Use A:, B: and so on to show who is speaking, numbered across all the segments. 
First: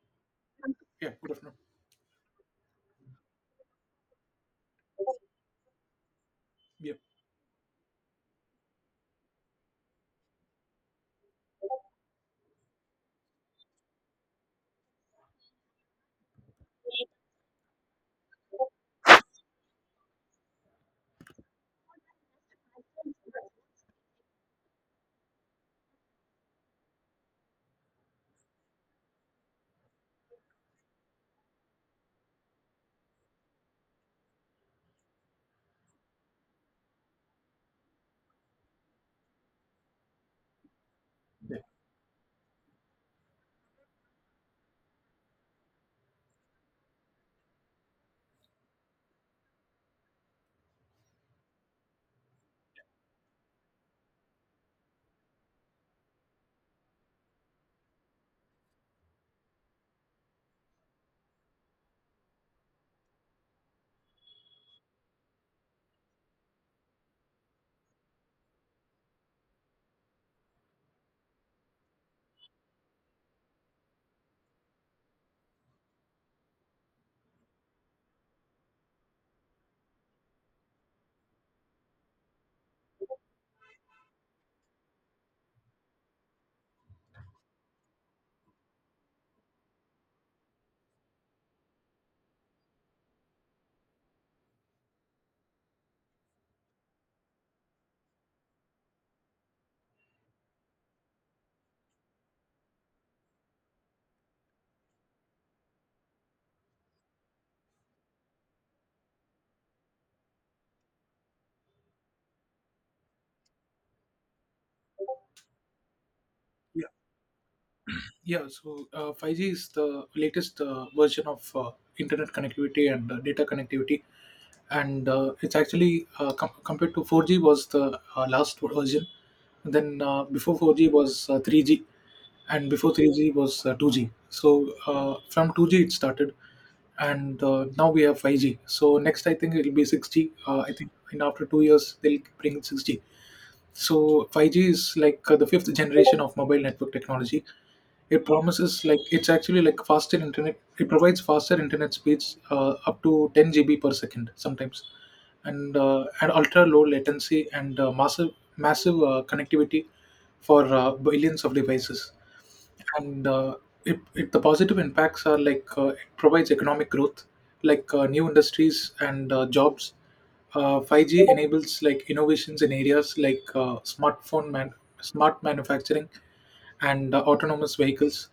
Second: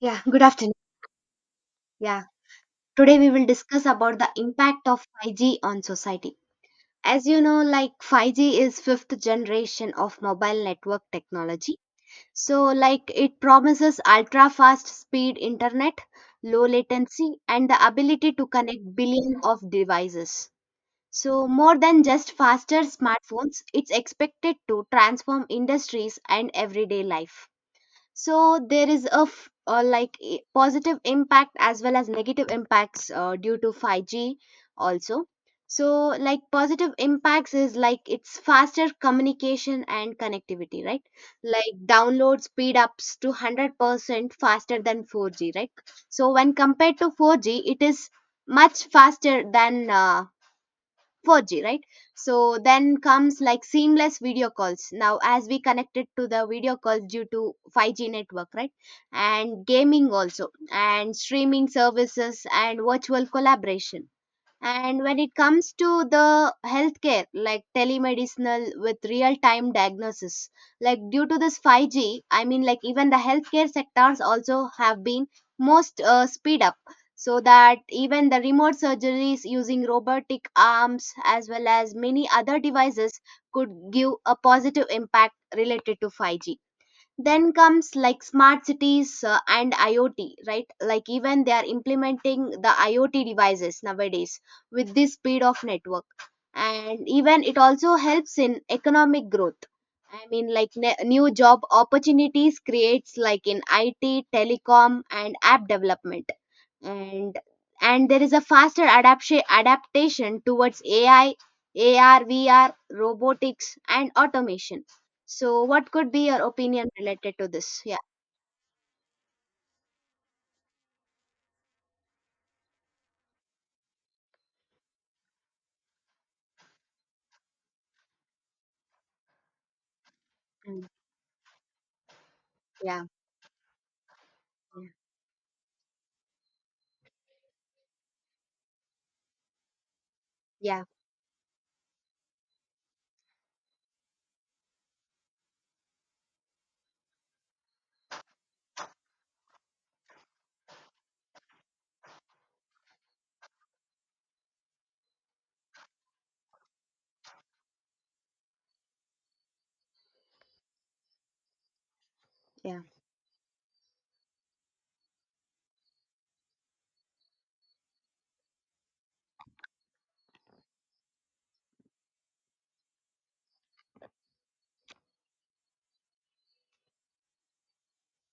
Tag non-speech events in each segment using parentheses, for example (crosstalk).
A: Yeah, good afternoon.
B: Yeah, good afternoon.
A: Yeah, today we will discuss about the impact of 5G on society.
B: Yeah,
A: As you know, like 5G is fifth generation of mobile network technology. So like it promises ultra fast speed internet, low latency and the ability to connect billion of devices. So more than just faster smartphones, it's expected to transform industries and everyday life. So there is a positive impact as well as negative impacts due to 5g also. So like positive impacts is like it's faster communication and connectivity, right?
B: yeah,
A: Like download speed ups to 100% faster than 4g, right? So when compared to 4g, it is much faster than 4G, right? So then comes like seamless video calls. Now, as we connected to the video calls due to 5G network, right? And gaming also, and streaming services, and virtual collaboration. And when it comes to the healthcare, like telemedicinal with real time diagnosis, like due to this 5G, I mean, like even the healthcare sectors also have been most speed up so that even the remote surgeries using robotic arms as well as many other devices could give a positive impact related to 5G. Then comes like smart cities and iot, right? Like even they are implementing the iot devices nowadays with this speed of network. And even it also helps in economic growth. I mean, like new job opportunities creates like in it, telecom and app development. and and there is a faster adaptation towards ai, ar, vr, robotics and automation. So what could be your
B: yeah.
A: opinion related to this? Yeah.
B: Yeah. So 5G is the latest version of internet connectivity and data connectivity, and it's actually compared to 4G was the last version. And then before
A: mm,
B: 4G was 3G, and before
A: yeah,
B: 3G was 2G. So from 2G it started, and now we have 5G. So next I think it'll be 6G. I
A: yeah,
B: think in after 2 years they'll bring 6G. So 5G is like the fifth generation of mobile network technology. It promises like it's actually like faster internet. It provides faster internet speeds up to 10 GB per second sometimes, and and ultra low latency and massive massive connectivity for billions of devices,
A: yeah,
B: and the positive impacts are like it provides economic growth, like new industries and jobs. 5g enables like innovations in areas like smart manufacturing and autonomous vehicles,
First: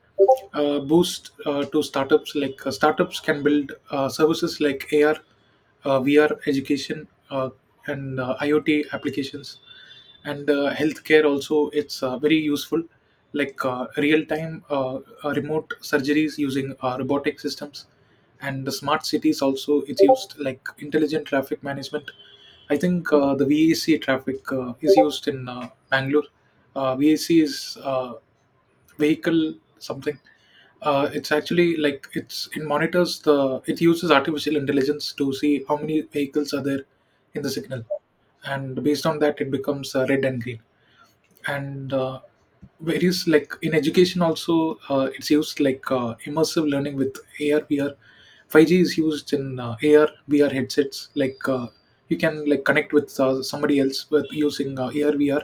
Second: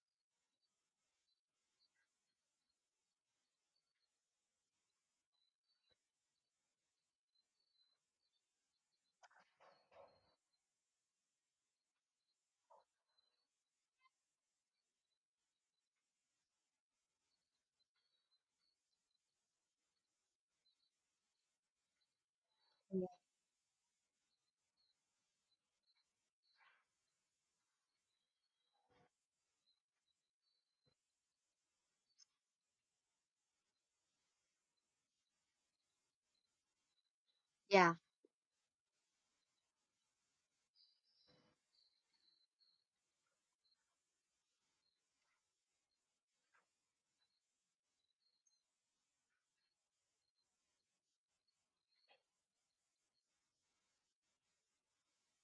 B: boost to startups, like startups can build services like ar, VR education, and IoT applications, and healthcare also. It's very useful, like real-time remote surgeries using robotic systems, and the smart cities also. It's used like intelligent traffic management. I think the VAC traffic is used in Bangalore. VAC is vehicle something. It's actually like it monitors the it uses artificial intelligence to see how many vehicles are there in the signal,
A: yeah,
B: and based on that it becomes red and green. And various like in education also it's used like immersive learning with AR VR. 5G is used in AR VR headsets. Like you can like connect with somebody else with using uh, AR VR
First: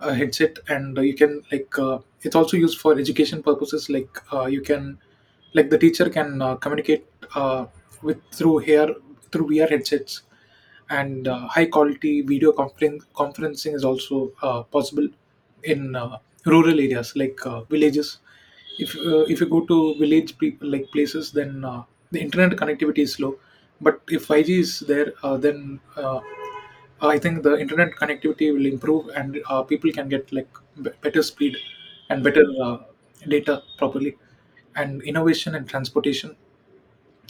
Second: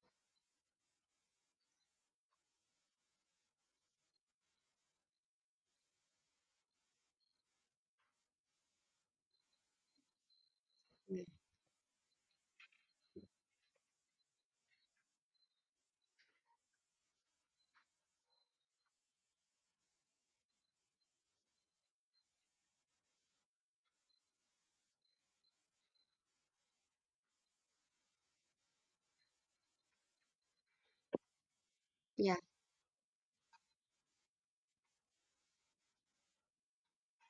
B: uh, headset, and you can like it's also used for education purposes, like you can like the teacher can communicate uh, with through here, through vr headsets,
A: yeah,
B: and high quality video conferencing is also possible in rural areas, like villages. If if you go to village people like places, then the internet connectivity is slow, but if 5g is there, then I think the internet connectivity will improve and people can get like better speed and
A: yeah,
B: better data properly. And innovation and transportation,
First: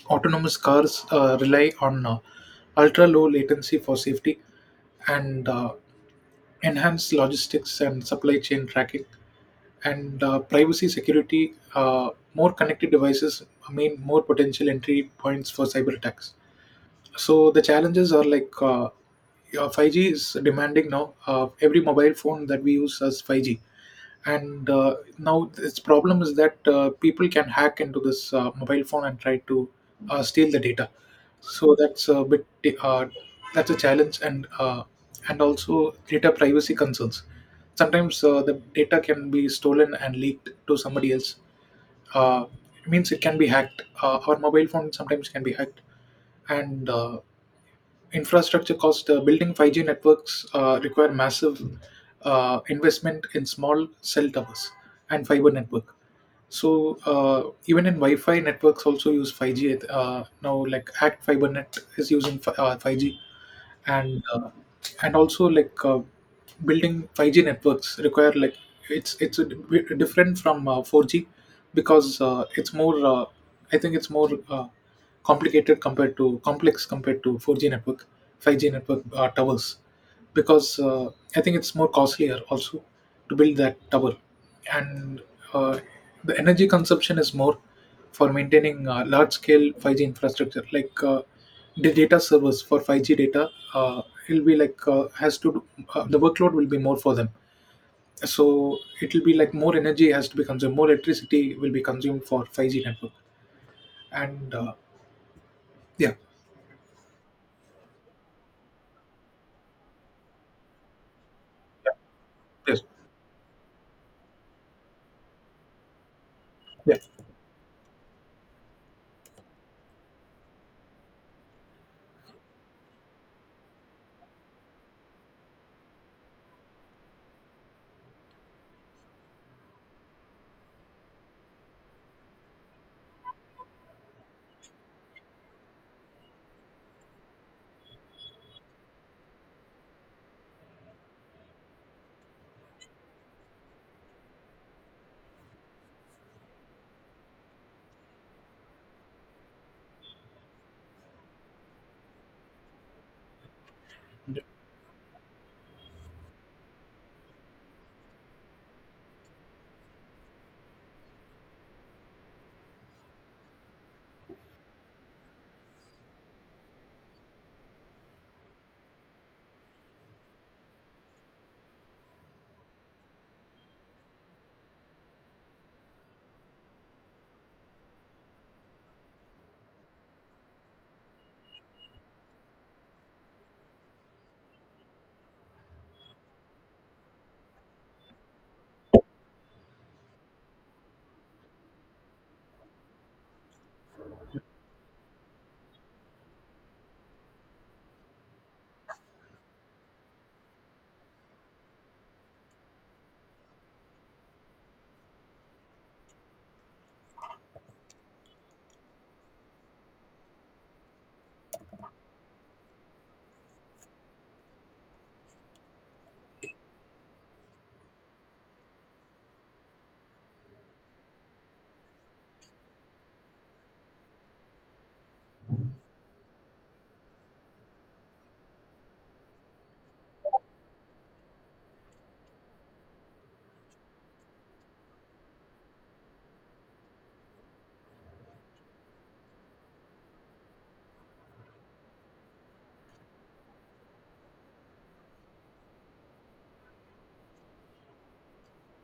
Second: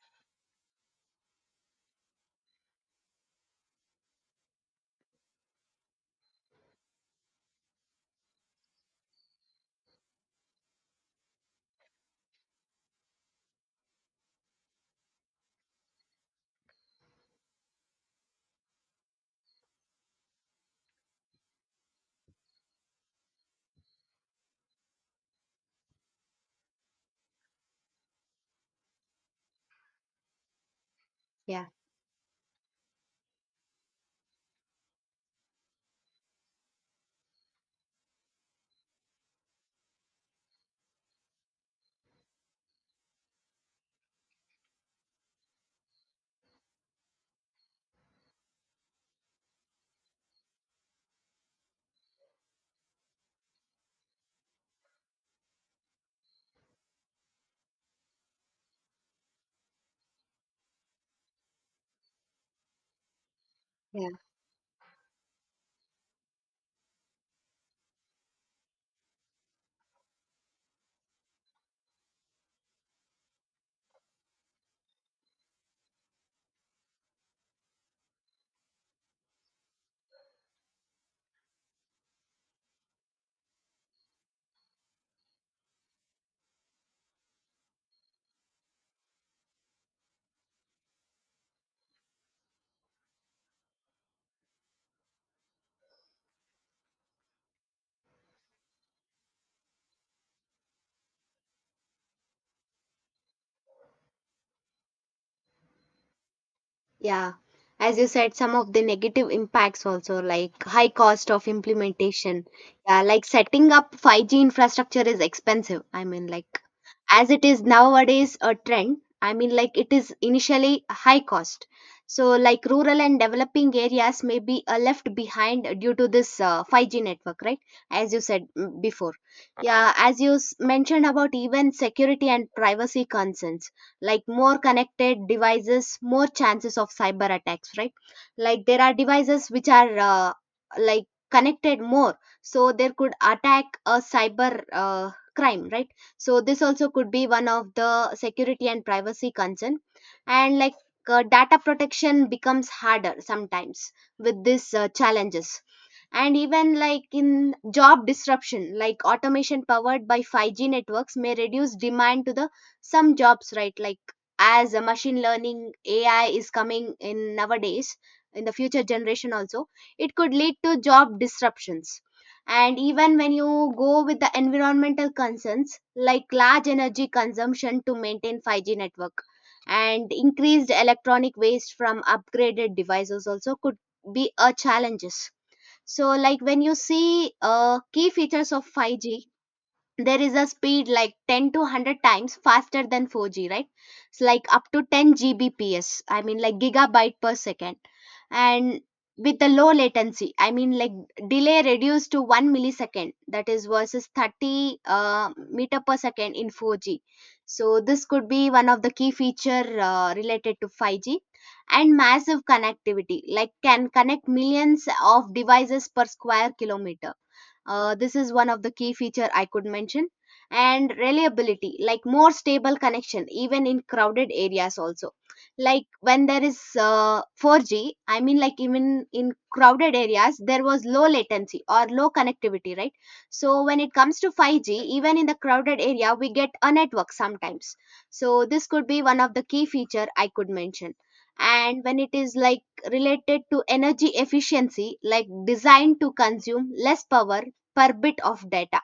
B: autonomous cars rely on ultra low latency for safety, and enhanced logistics and supply chain tracking. And privacy security, more connected devices mean more potential entry points for cyber attacks. So the challenges are like yeah, 5G is demanding now. Every mobile phone that we use has 5G, and now its problem is that people can hack into this mobile phone and try to steal the data.
A: yeah,
B: So that's a bit uh, that's a challenge. And and also data privacy concerns. Sometimes the data can be stolen and leaked to somebody else. Uh, it means it can be hacked. Our mobile phone sometimes can be hacked, and infrastructure cost, building 5g networks require massive investment in small cell towers and fiber network. So even in wi-fi networks also use 5g now, like act fiber net is using 5g.
A: yeah.
B: And also like building 5G networks require, like it's different from 4G because it's more I think it's more complicated compared to complex compared to 4G network, 5G network towers, because I think it's more costlier also to build that tower. And uh, the energy consumption is more for maintaining large scale 5G infrastructure, like the data servers for 5G data, uh, it'll be like has to do, the workload will be more for them. So it will be like more energy has to be consumed, more electricity will be consumed for 5g network. And yeah.
A: Yeah, as you said, some of the negative impacts also like high cost of implementation.
B: yes
A: Yeah, like setting up 5G infrastructure is expensive. I mean, like
B: yeah
A: as it is nowadays a trend, I mean, like it is initially high cost. So like rural and developing areas may be left behind due to this 5G network, right? As you said mm, before. Yeah, as you mentioned about even security and privacy concerns, like more connected devices, more chances of cyber attacks, right? Like there are devices which are like connected more, so there could attack a cyber crime, right? So this also could be one of the security and privacy concern. And like data protection becomes harder sometimes with these challenges. And even like in job disruption, like automation powered by 5g networks may reduce demand to the some jobs, right? Like as a machine learning, ai is coming in nowadays in the future generation also, it could lead to job disruptions. And even when you go with the environmental concerns, like large energy consumption to maintain 5g network and increased electronic waste from upgraded devices also could be a challenges. So like when you see key features of 5G, there is a speed like 10 to 100 times faster than 4G, right? It's like up to 10 Gbps, I mean, like gigabyte per second. And with the low latency, I mean, like delay reduced to 1 millisecond, that is versus 30 meter per second in 4g. So this could be one of the key feature related to 5g. And massive connectivity, like can connect millions of devices per square kilometer. This is one of the key feature I could mention. And reliability, like more stable connection, even in crowded areas also. Like when there is 4G, I mean like even in crowded areas, there was low latency or low connectivity, right? So when it comes to 5G, even in the crowded area, we get a network sometimes. So this could be one of the key feature I could mention. And when it is like related to energy efficiency, like designed to consume less power per bit of data.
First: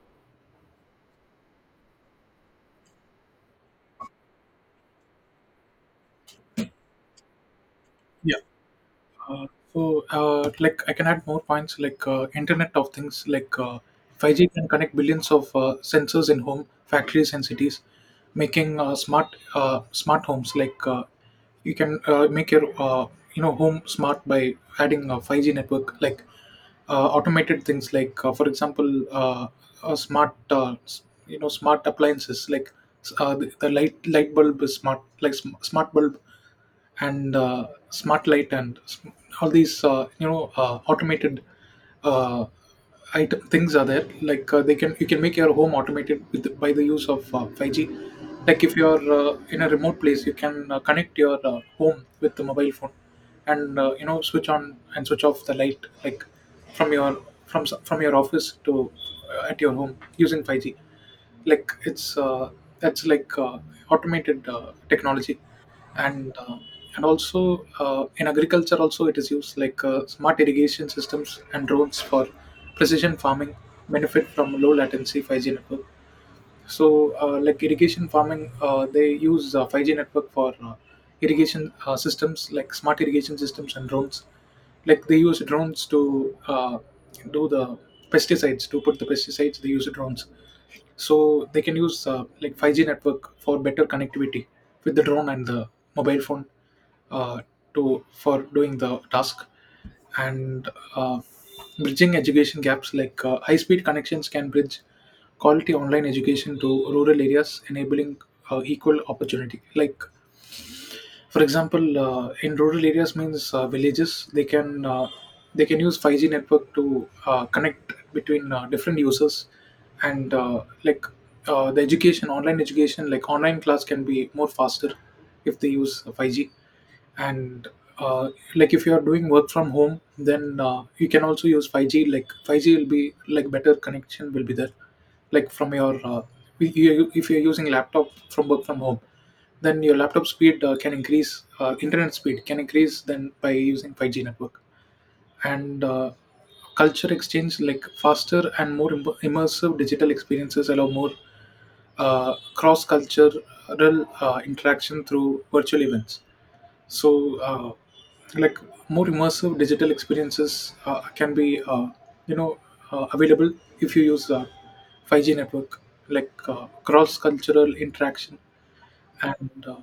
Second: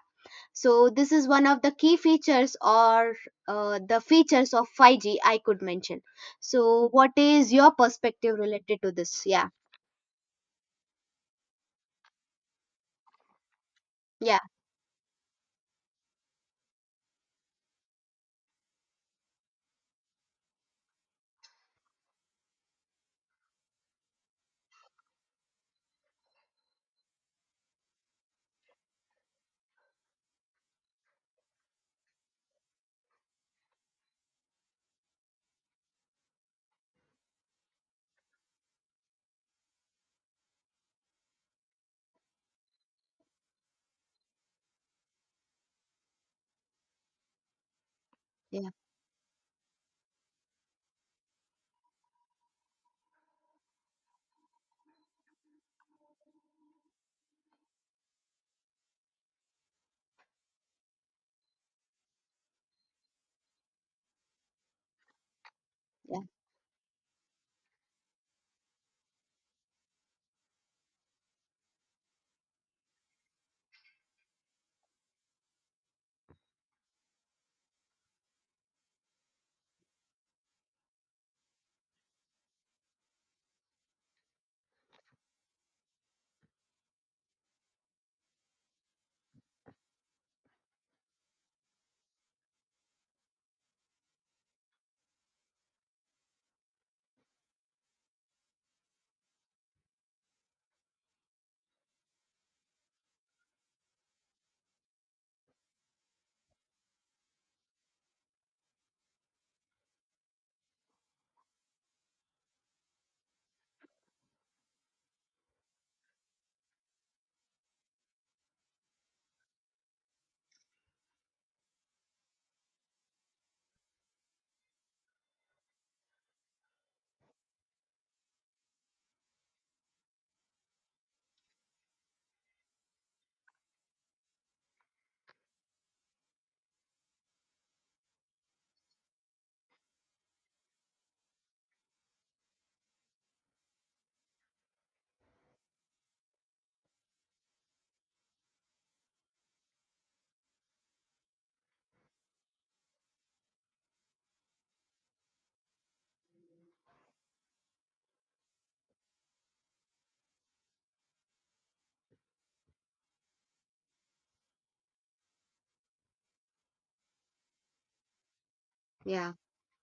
A: So this is one of the key features or the features of 5G I could mention. So what is your perspective
B: yeah
A: related to this?
B: Uh,
A: Yeah,
B: so, I can add more points like Internet of Things, like
A: yeah,
B: 5G can connect billions of sensors in home, factories, and cities, making smart homes. Like, you can make your home smart by adding a 5G network. Like, automated things, like, for example, smart s- you know smart appliances, like the light bulb is smart, like smart bulb and smart light and all these automated uh, item things are there, like they can you can make your home automated with by the use of 5g. Like
A: yeah,
B: if you're in a remote place, you can connect your home with the mobile phone and switch on and switch off the light, like from your from your office to at your home using 5g. Like it's that's like automated technology.
A: yeah,
B: And also in agriculture also it is used, like smart irrigation systems and drones for precision farming benefit from low latency 5G network. So like irrigation farming, they use 5G network for irrigation systems, like smart irrigation systems and drones. Like they use drones to do the pesticides, to put the pesticides they use drones. So they can use like 5G network for better connectivity with the drone and the mobile phone uh, to for doing the task. And uh, bridging education gaps, like high-speed connections can bridge quality online education to rural areas, enabling equal opportunity. Like for example, in rural areas means villages, they can use 5G network to connect between different users. And like the education, online education, like online class can be more faster if they use 5G. And uh, like if you are doing work from home, then you can also use 5g. Like 5g will be like better connection will be there, like from your if you're using laptop from work from home, then your laptop speed can increase, internet speed can increase then by using 5g network. And culture exchange, like faster and more immersive digital experiences allow more cross cultural interaction through virtual events. So like more immersive digital experiences can be you know available if you use 5g network, like cross cultural interaction.
A: yeah.
B: And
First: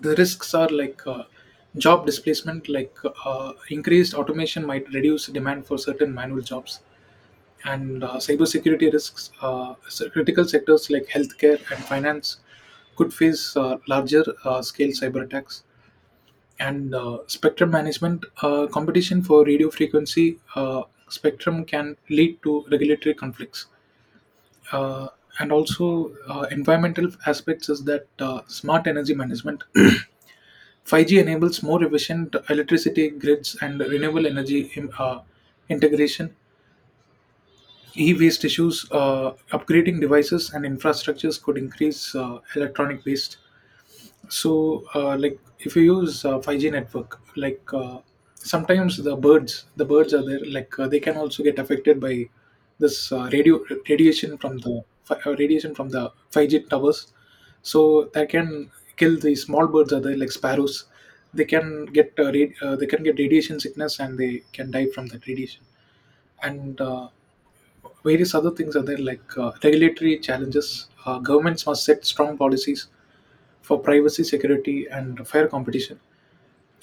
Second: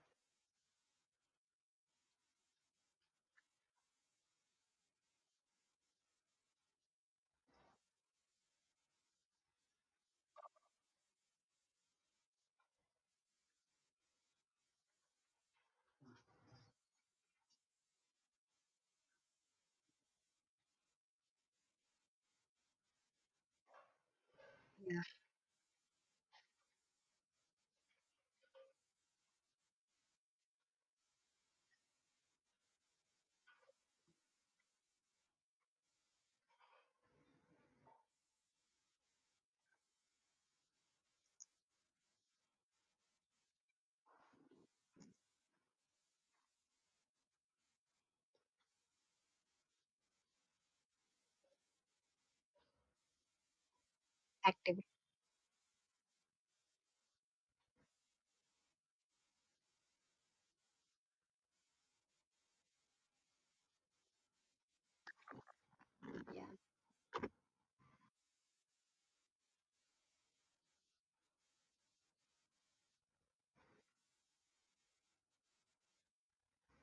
B: the risks are like job displacement, like increased automation might reduce demand for certain manual jobs. And cybersecurity risks, critical sectors like healthcare and finance could face larger scale cyber attacks. And spectrum management, competition for radio frequency spectrum can lead to regulatory conflicts. uh, and also environmental aspects is that smart energy management (clears throat) 5g enables more efficient electricity grids and renewable energy integration. E-waste issues, upgrading devices and infrastructures could increase electronic waste. So, like if you use 5G network, like sometimes the birds are there, like they can also get affected by this radio radiation from the
A: Activity.
B: radiation from the 5G towers. So that can kill the small birds are there, like sparrows. They can get they can get radiation sickness and they can die from that radiation.
A: Yeah,
B: And various other things are there, like regulatory challenges. Governments must set strong policies for privacy, security, and fair competition.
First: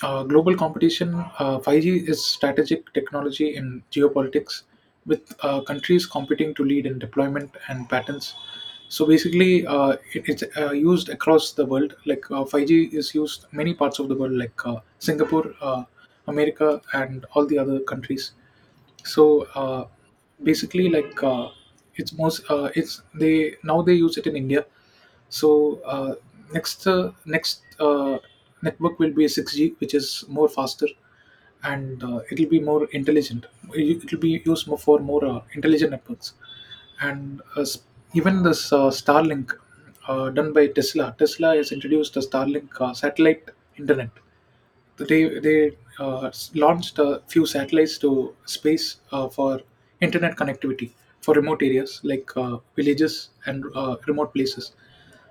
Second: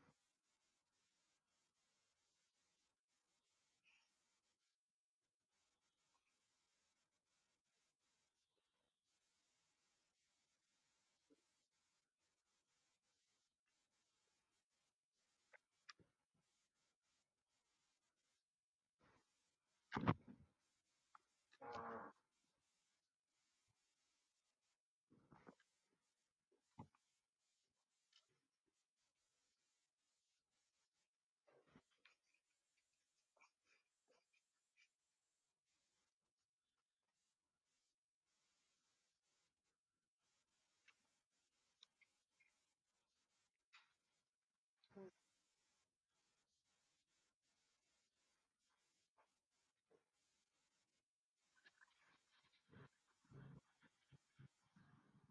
B: Global competition, 5G is strategic technology in geopolitics, with countries competing to lead in deployment and patents. So basically, it's used across the world. Like 5G is used many parts of the world, like Singapore, America, and all the other countries. So basically like it's they now they use it in India. So next next network will be a 6g, which is more faster, and it'll be more intelligent. It'll be used more for more intelligent networks. And even this starlink, done by Tesla. Tesla has introduced a starlink satellite internet. They they uh, launched a few satellites to space for internet connectivity for remote areas, like villages and remote places.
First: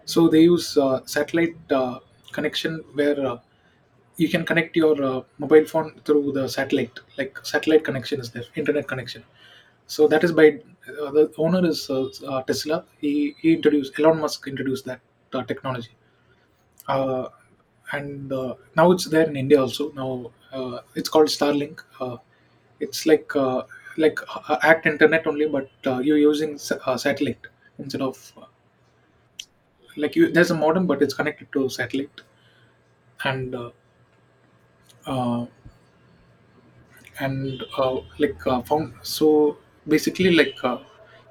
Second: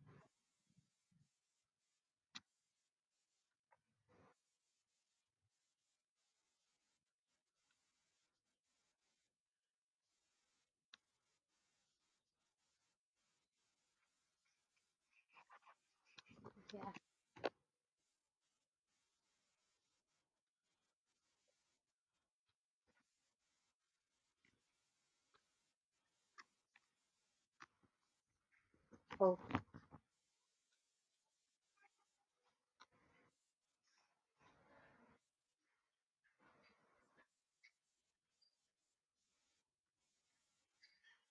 B: So they use satellite connection where you can connect your mobile phone through the satellite. Like satellite connection is there, internet connection. So that is by the owner is Tesla. He introduced Elon Musk introduced that technology.
A: yeah.
B: Uh, and now it's there in India also. Now it's called Starlink. It's like Act Internet only, but you're using satellite instead of
A: Oh,
B: like you. There's a modem, but it's connected to satellite, and uh, uh, and like found so basically like.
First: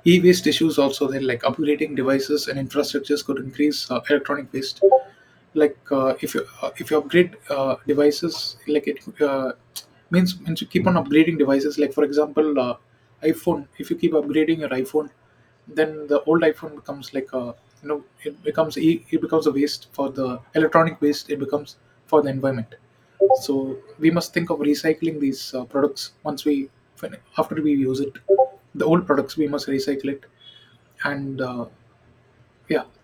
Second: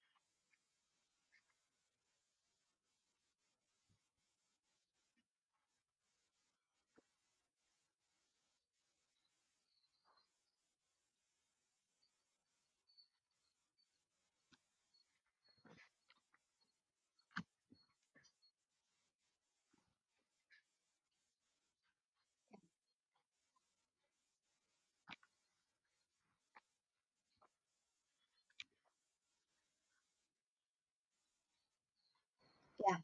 B: E-waste issues also there, like upgrading devices and infrastructures could increase electronic waste. If you if you upgrade devices like it means means you keep on upgrading devices, like for example iphone. If you keep upgrading your iphone, then the old iphone becomes like a, you know, it becomes it becomes a waste, for the electronic waste it becomes for the environment. So we must think of recycling these products once we after we use it. The old products we must recycle it and yeah
A: yeah.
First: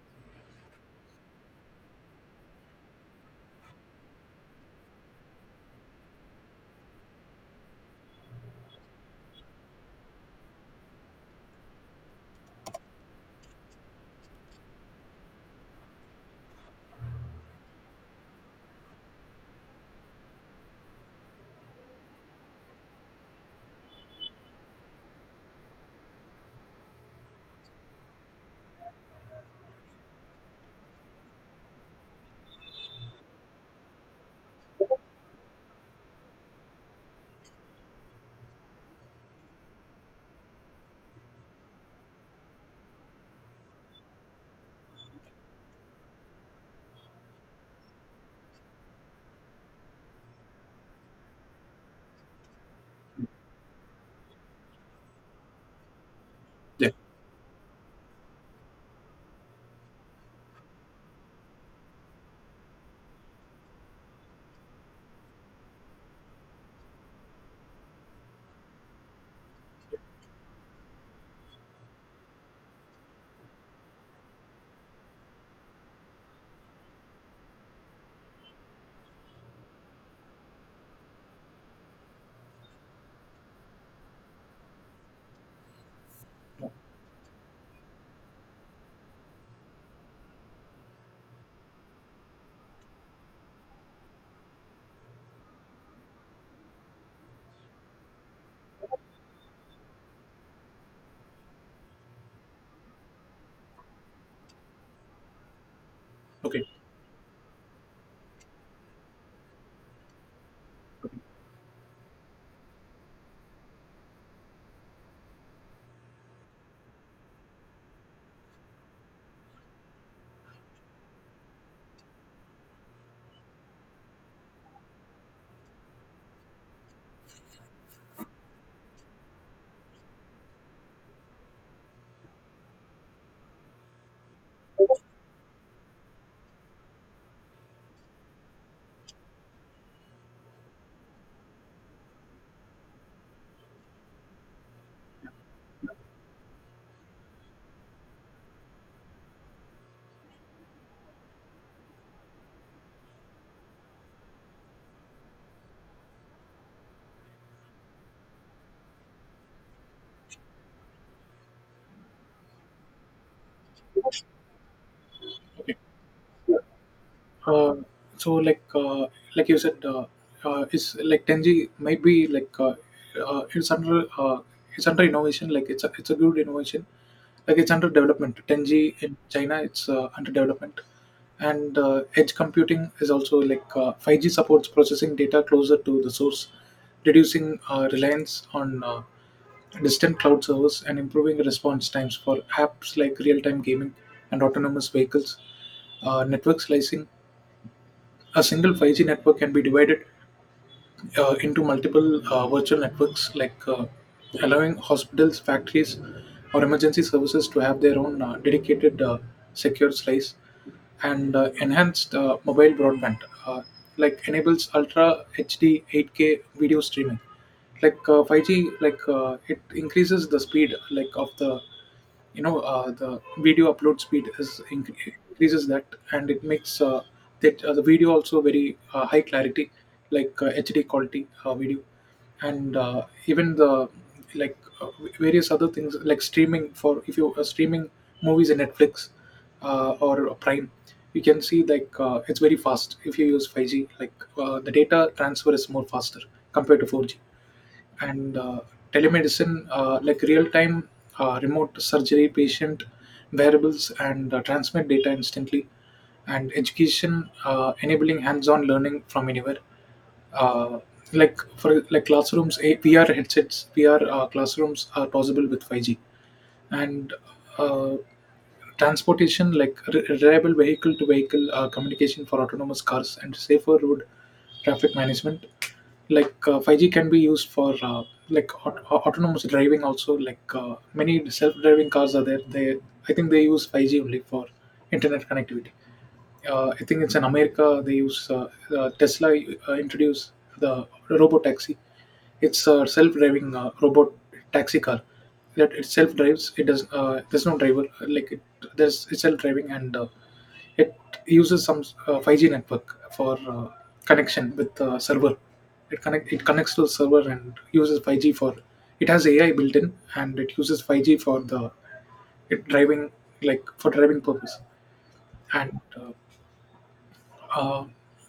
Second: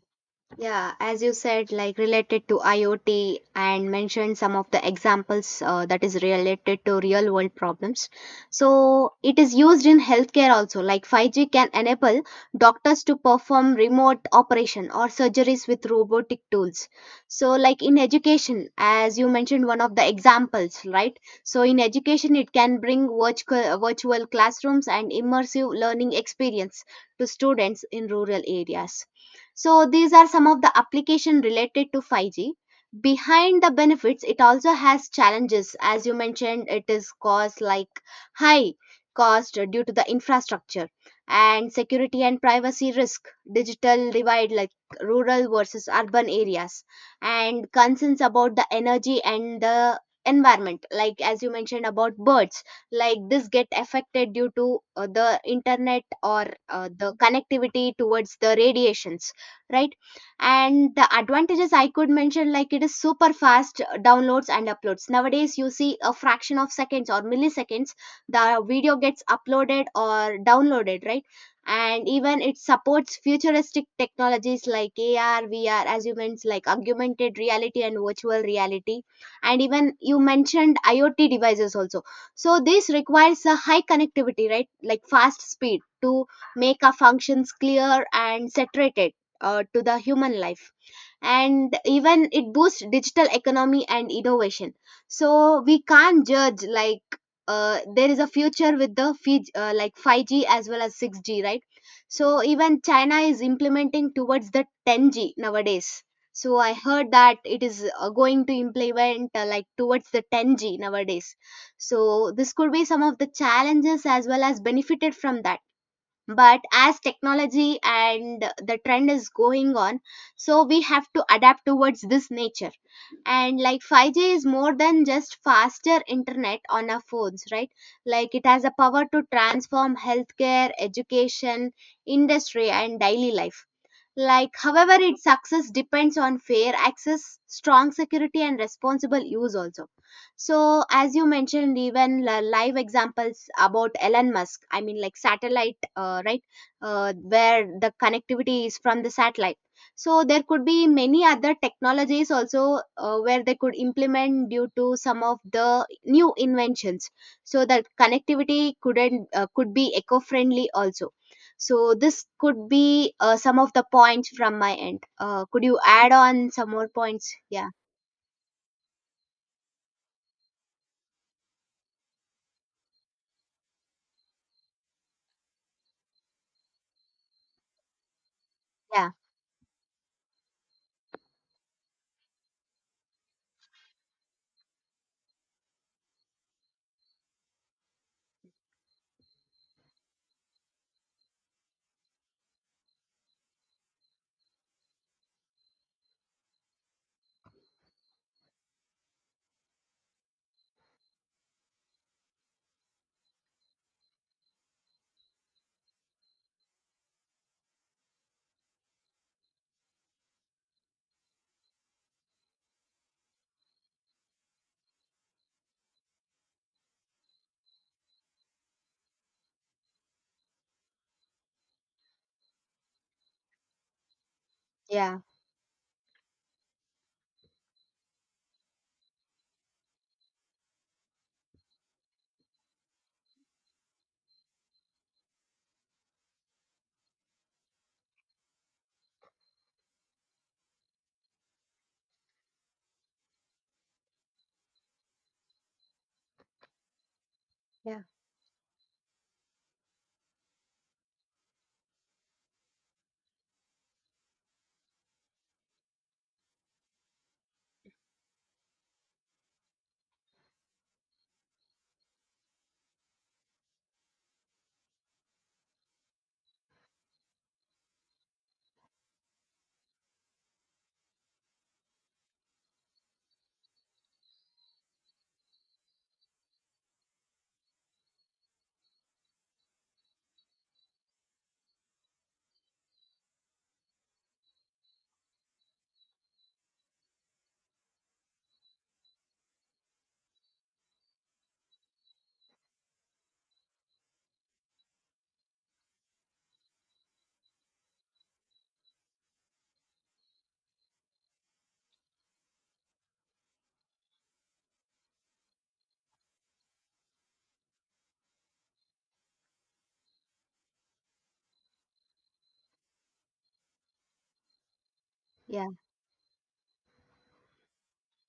A: Yeah, as you said, like related to IoT and mentioned some of the examples that is related to real world problems. So it is used in healthcare also. Like 5G can enable doctors to perform remote operation or surgeries with robotic tools. So like in education, as you mentioned, one of the examples, right? So in education, it can bring virtual classrooms and immersive learning experience to students in rural areas. So these are some of the application related to 5G. Behind the benefits, it also has challenges. As you mentioned, it is cost like high cost due to the infrastructure and security and privacy risk, digital divide, like rural versus urban areas, and concerns about the energy and the environment, like as you mentioned about birds, like this get affected due to the internet or
B: Yeah.
A: the connectivity towards the radiations, right? And the advantages I could mention, like it is super fast downloads and uploads nowadays. You see a fraction of seconds or milliseconds the video gets uploaded or downloaded, right? And even it supports futuristic technologies like ar, vr, as you mentioned, like augmented reality and virtual reality. And even you mentioned iot devices also, so this requires a high connectivity, right? Like fast speed to make our functions clear and saturated to the human life. And even it boosts digital economy and innovation. So we can't judge like there is a future with the 5g as well as 6g, right? So even china is implementing towards the 10g nowadays. So
B: Okay.
A: I heard that it is going to implement like towards the 10g nowadays. So this could be some of the challenges as well as benefited from that. But as technology and the trend is going on, so we have to adapt towards this nature. And like 5g is more than just faster internet on our phones, right? Like it has a power to transform healthcare, education, industry and daily life. Like, however, its success depends on fair access, strong security, and responsible use also. So as you mentioned, even live examples about Elon Musk, I mean, like satellite, right, where the connectivity is from the satellite. So there could be many other technologies also where they could implement due to some of the new inventions. So that connectivity couldn't could be eco-friendly also. So this could be some of the points from my end. Could you add on some more points? Yeah,
B: Uh, so like you said, it's like 10G might be uh, it's under uh, it's under innovation. Like it's a good innovation. Like it's under development. 10G
A: yeah,
B: in China, it's under development. And edge computing is also like 5G supports processing data closer to the source, reducing reliance on distant cloud servers and improving response times for apps like real-time gaming and autonomous vehicles. Uh, network slicing, a single 5G network can be divided into multiple virtual networks, allowing hospitals, factories, or emergency services to have their own dedicated secure slice. And enhanced mobile broadband, uh, like enables ultra HD 8K video streaming. 5G, it increases the speed, like of the, you know, the video upload speed is
A: yeah,
B: increases that, and it makes that the video also very high clarity, like HD quality video. And even the like various other things like streaming. For if you are streaming movies in netflix or prime, you can see like it's very fast if you use 5G, the data transfer is more faster compared to 4G.
A: yeah,
B: And telemedicine, like real-time remote surgery, patient variables, and transmit data instantly. And education, enabling hands-on learning from anywhere. Uh, like for like classrooms, VR headsets, VR classrooms are possible with 5G. And uh, transportation, like reliable vehicle to vehicle communication for autonomous cars and safer road traffic management. Like 5G can be used for autonomous driving also. Like many self-driving cars are there, they, I think they use 5G only for internet connectivity. I think it's in America, they use Tesla introduced the robot taxi. It's a self-driving robot taxi car that it self-drives. It does. There's no driver. Uh, Like it, there's it's self-driving, and it uses some 5G network for connection with the server. It connect it connects to the server and uses 5G for. It has AI built in and it uses 5G for the it driving, like for driving purpose.
A: yeah,
B: And uh,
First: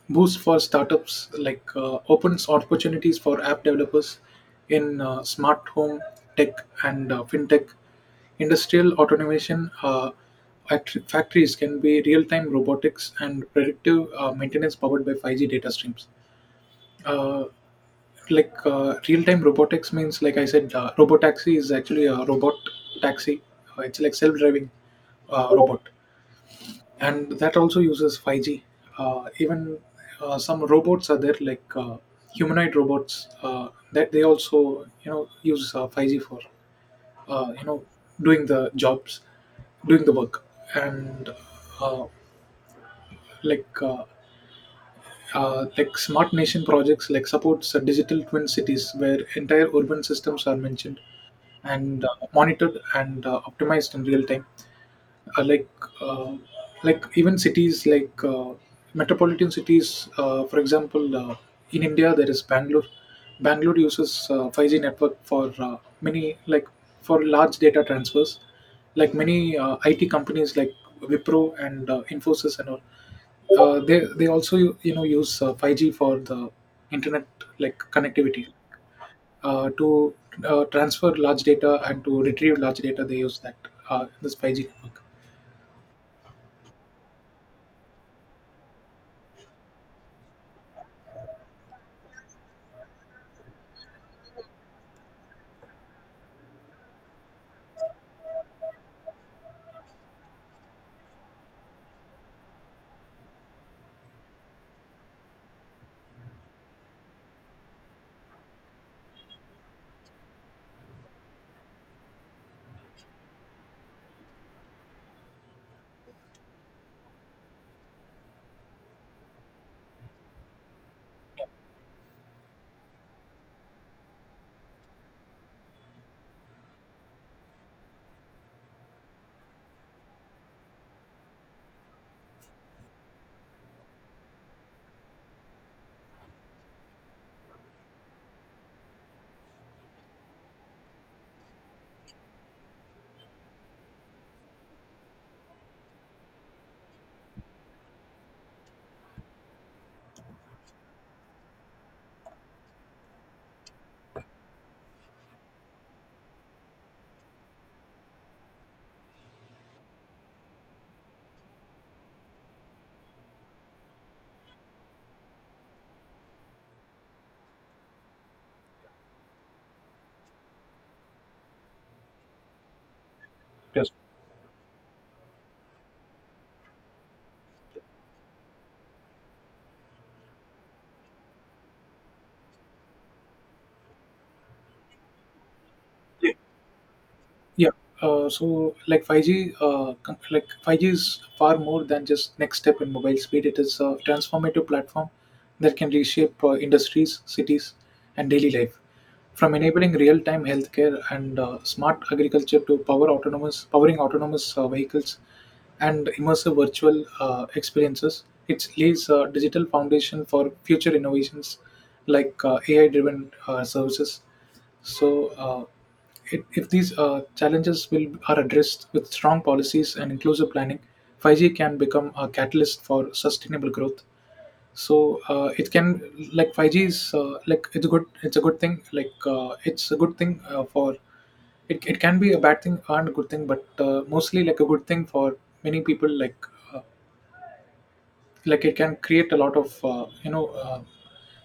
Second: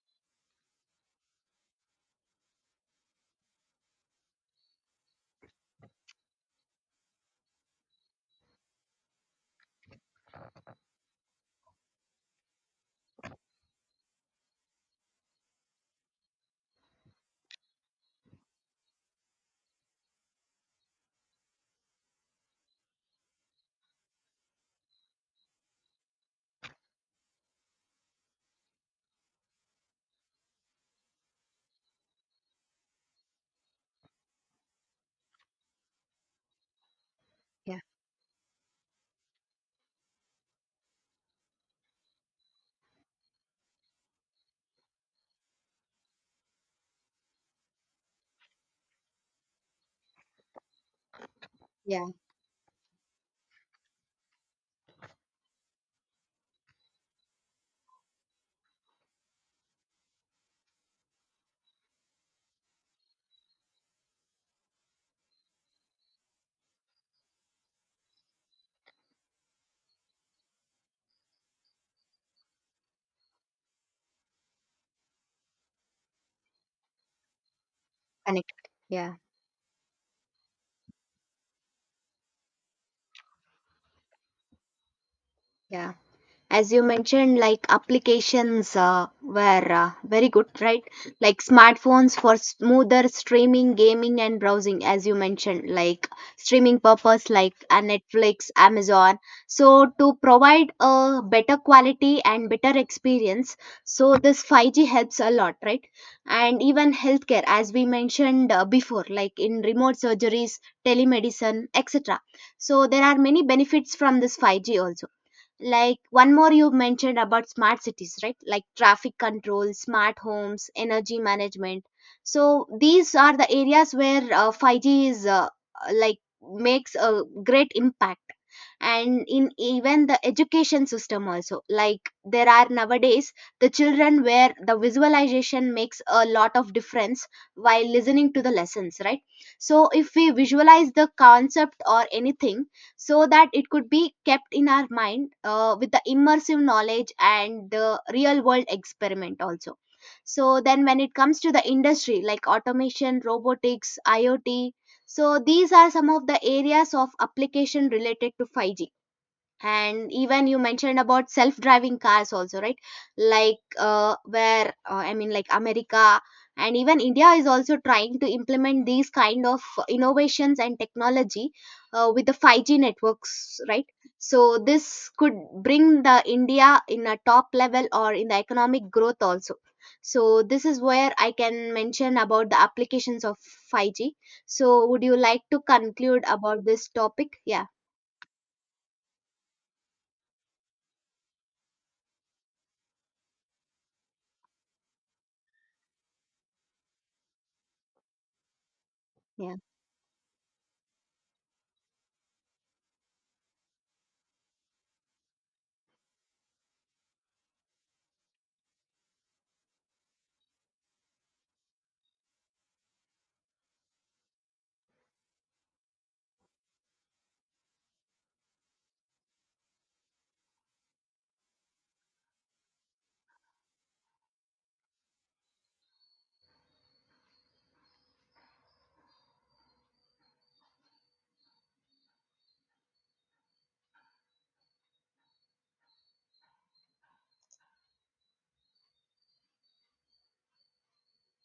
B: boost for startups, like opens opportunities for app developers in smart home tech and fintech. Industrial automation, factories can be real-time robotics and predictive maintenance powered by 5G data streams. uh, Real-time robotics means like I said, robotaxi is actually a robot taxi. It's like self-driving robot, and that also uses 5G. Even some robots are there, like humanoid robots, that they also, you know, use 5G for, uh, you
A: yeah,
B: know doing the jobs, doing the work. And uh, like. Like Smart nation projects, like, supports digital twin cities where entire urban systems are mentioned and
A: yeah.
B: monitored and optimized in real time. Uh, like uh, like even cities like metropolitan cities, for example in india, there is bangalore. Bangalore uses 5G network for many, like, for large data transfers. Like many it companies like wipro and infosys and all, they also, you know, use 5G for the internet, like, connectivity
A: Connected. Yeah,
B: to transfer large data and to retrieve large data, they use that this 5G network.
A: yeah. As you mentioned, like applications were very good, right? Like smartphones for smoother streaming, gaming and browsing. As you mentioned, like streaming purpose like netflix, amazon, so to provide a better quality and better experience. So this 5g helps a lot, right? And even healthcare, as we mentioned before, like in remote surgeries, telemedicine etc. So there are many benefits from this 5g also. Like one more you mentioned about smart cities, right? Like traffic control, smart homes, energy management. So these are the areas where 5G is like makes a great impact. And in even the education system also, like there are nowadays the children where the visualization makes a lot of difference while listening to the lessons, right? So if we visualize the concept or anything, so that it could be kept in our mind with the immersive knowledge and the real world experiment also. So then when it comes to the industry like automation, robotics, iot, so these are some of the areas of application related to 5g. And even you mentioned about self-driving cars also, right? Like where I mean, like america and even india is also trying to implement these kind of innovations and technology with the 5g networks, right?
B: Yes.
A: So this could bring the india in a top level or in the economic growth also. So this is where I can mention about the applications of 5g. So would you like to conclude about this topic? Yeah,
B: Yeah. So like 5G, like 5G is far more than just next step in mobile speed. It is a transformative platform that can reshape industries, cities, and daily life. From
A: yeah.
B: enabling real-time healthcare and smart agriculture to powering autonomous vehicles and immersive virtual experiences, it lays a digital foundation for future innovations like AI-driven services. So, if these challenges will are addressed with strong policies and inclusive planning, 5G can become a catalyst for sustainable growth. So it can, like 5G is, like it's good. It's a good thing. Like it's a good thing for it, it can be a bad thing and a good thing, but mostly like a good thing for many people. Like uh, like it can create a lot of, you know,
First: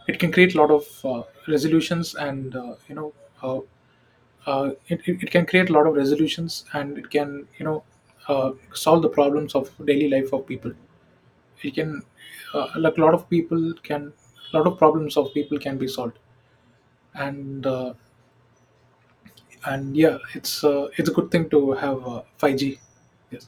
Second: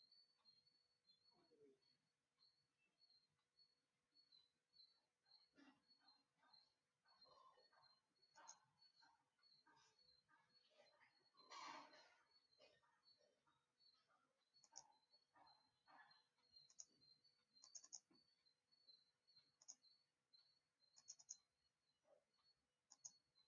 B: it can create a lot of resolutions, and, you know uh, it can create a lot of resolutions, and it can, you know, solve the problems of daily life of people. It can, like, a lot of people can a lot of problems of people can be solved. And yeah, it's a good thing to have 5G. Yes.